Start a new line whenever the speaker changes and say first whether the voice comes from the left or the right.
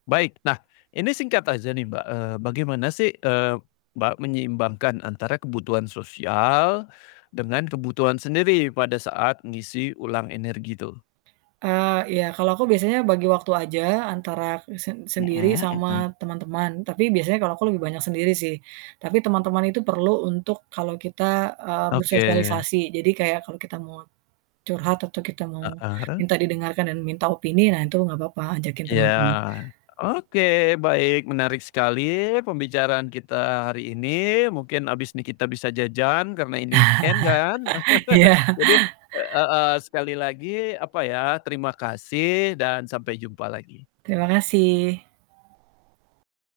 left: Baik. Nah ini singkat aja nih, Mbak, eee, bagaimana sih, eee, Mbak, menyeimbangkan antara kebutuhan sosial dengan kebutuhan sendiri pada saat ngeisi ulang energi itu?
right: Ah, iya. Kalau aku biasanya bagi waktu aja antara kesen sen sendiri
left: Mhm
right: sama
left: mhm.
right: teman-teman, tapi biasanya kalau aku lebih banyak sendiri sih, tapi teman-teman itu perlu untuk kalau kita, eee,
left: Oke.
right: bersosialisasi. Jadi kayak kalau kita mau curhat atau kita mau
left: Heeh.
right: minta didengarkan dan minta opini, nah itu enggak papa ajakin
left: Iya.
right: teman-teman
left: Oke, baik. Menarik sekali pembicaraan kita hari ini mungkin abis ini kita bisa jajan karena ini weekend kan.
right: iya.
left: Jadi eee, heeh, sekali lagi, apa ya, terima kasih dan sampai jumpa lagi.
right: Terima kasih.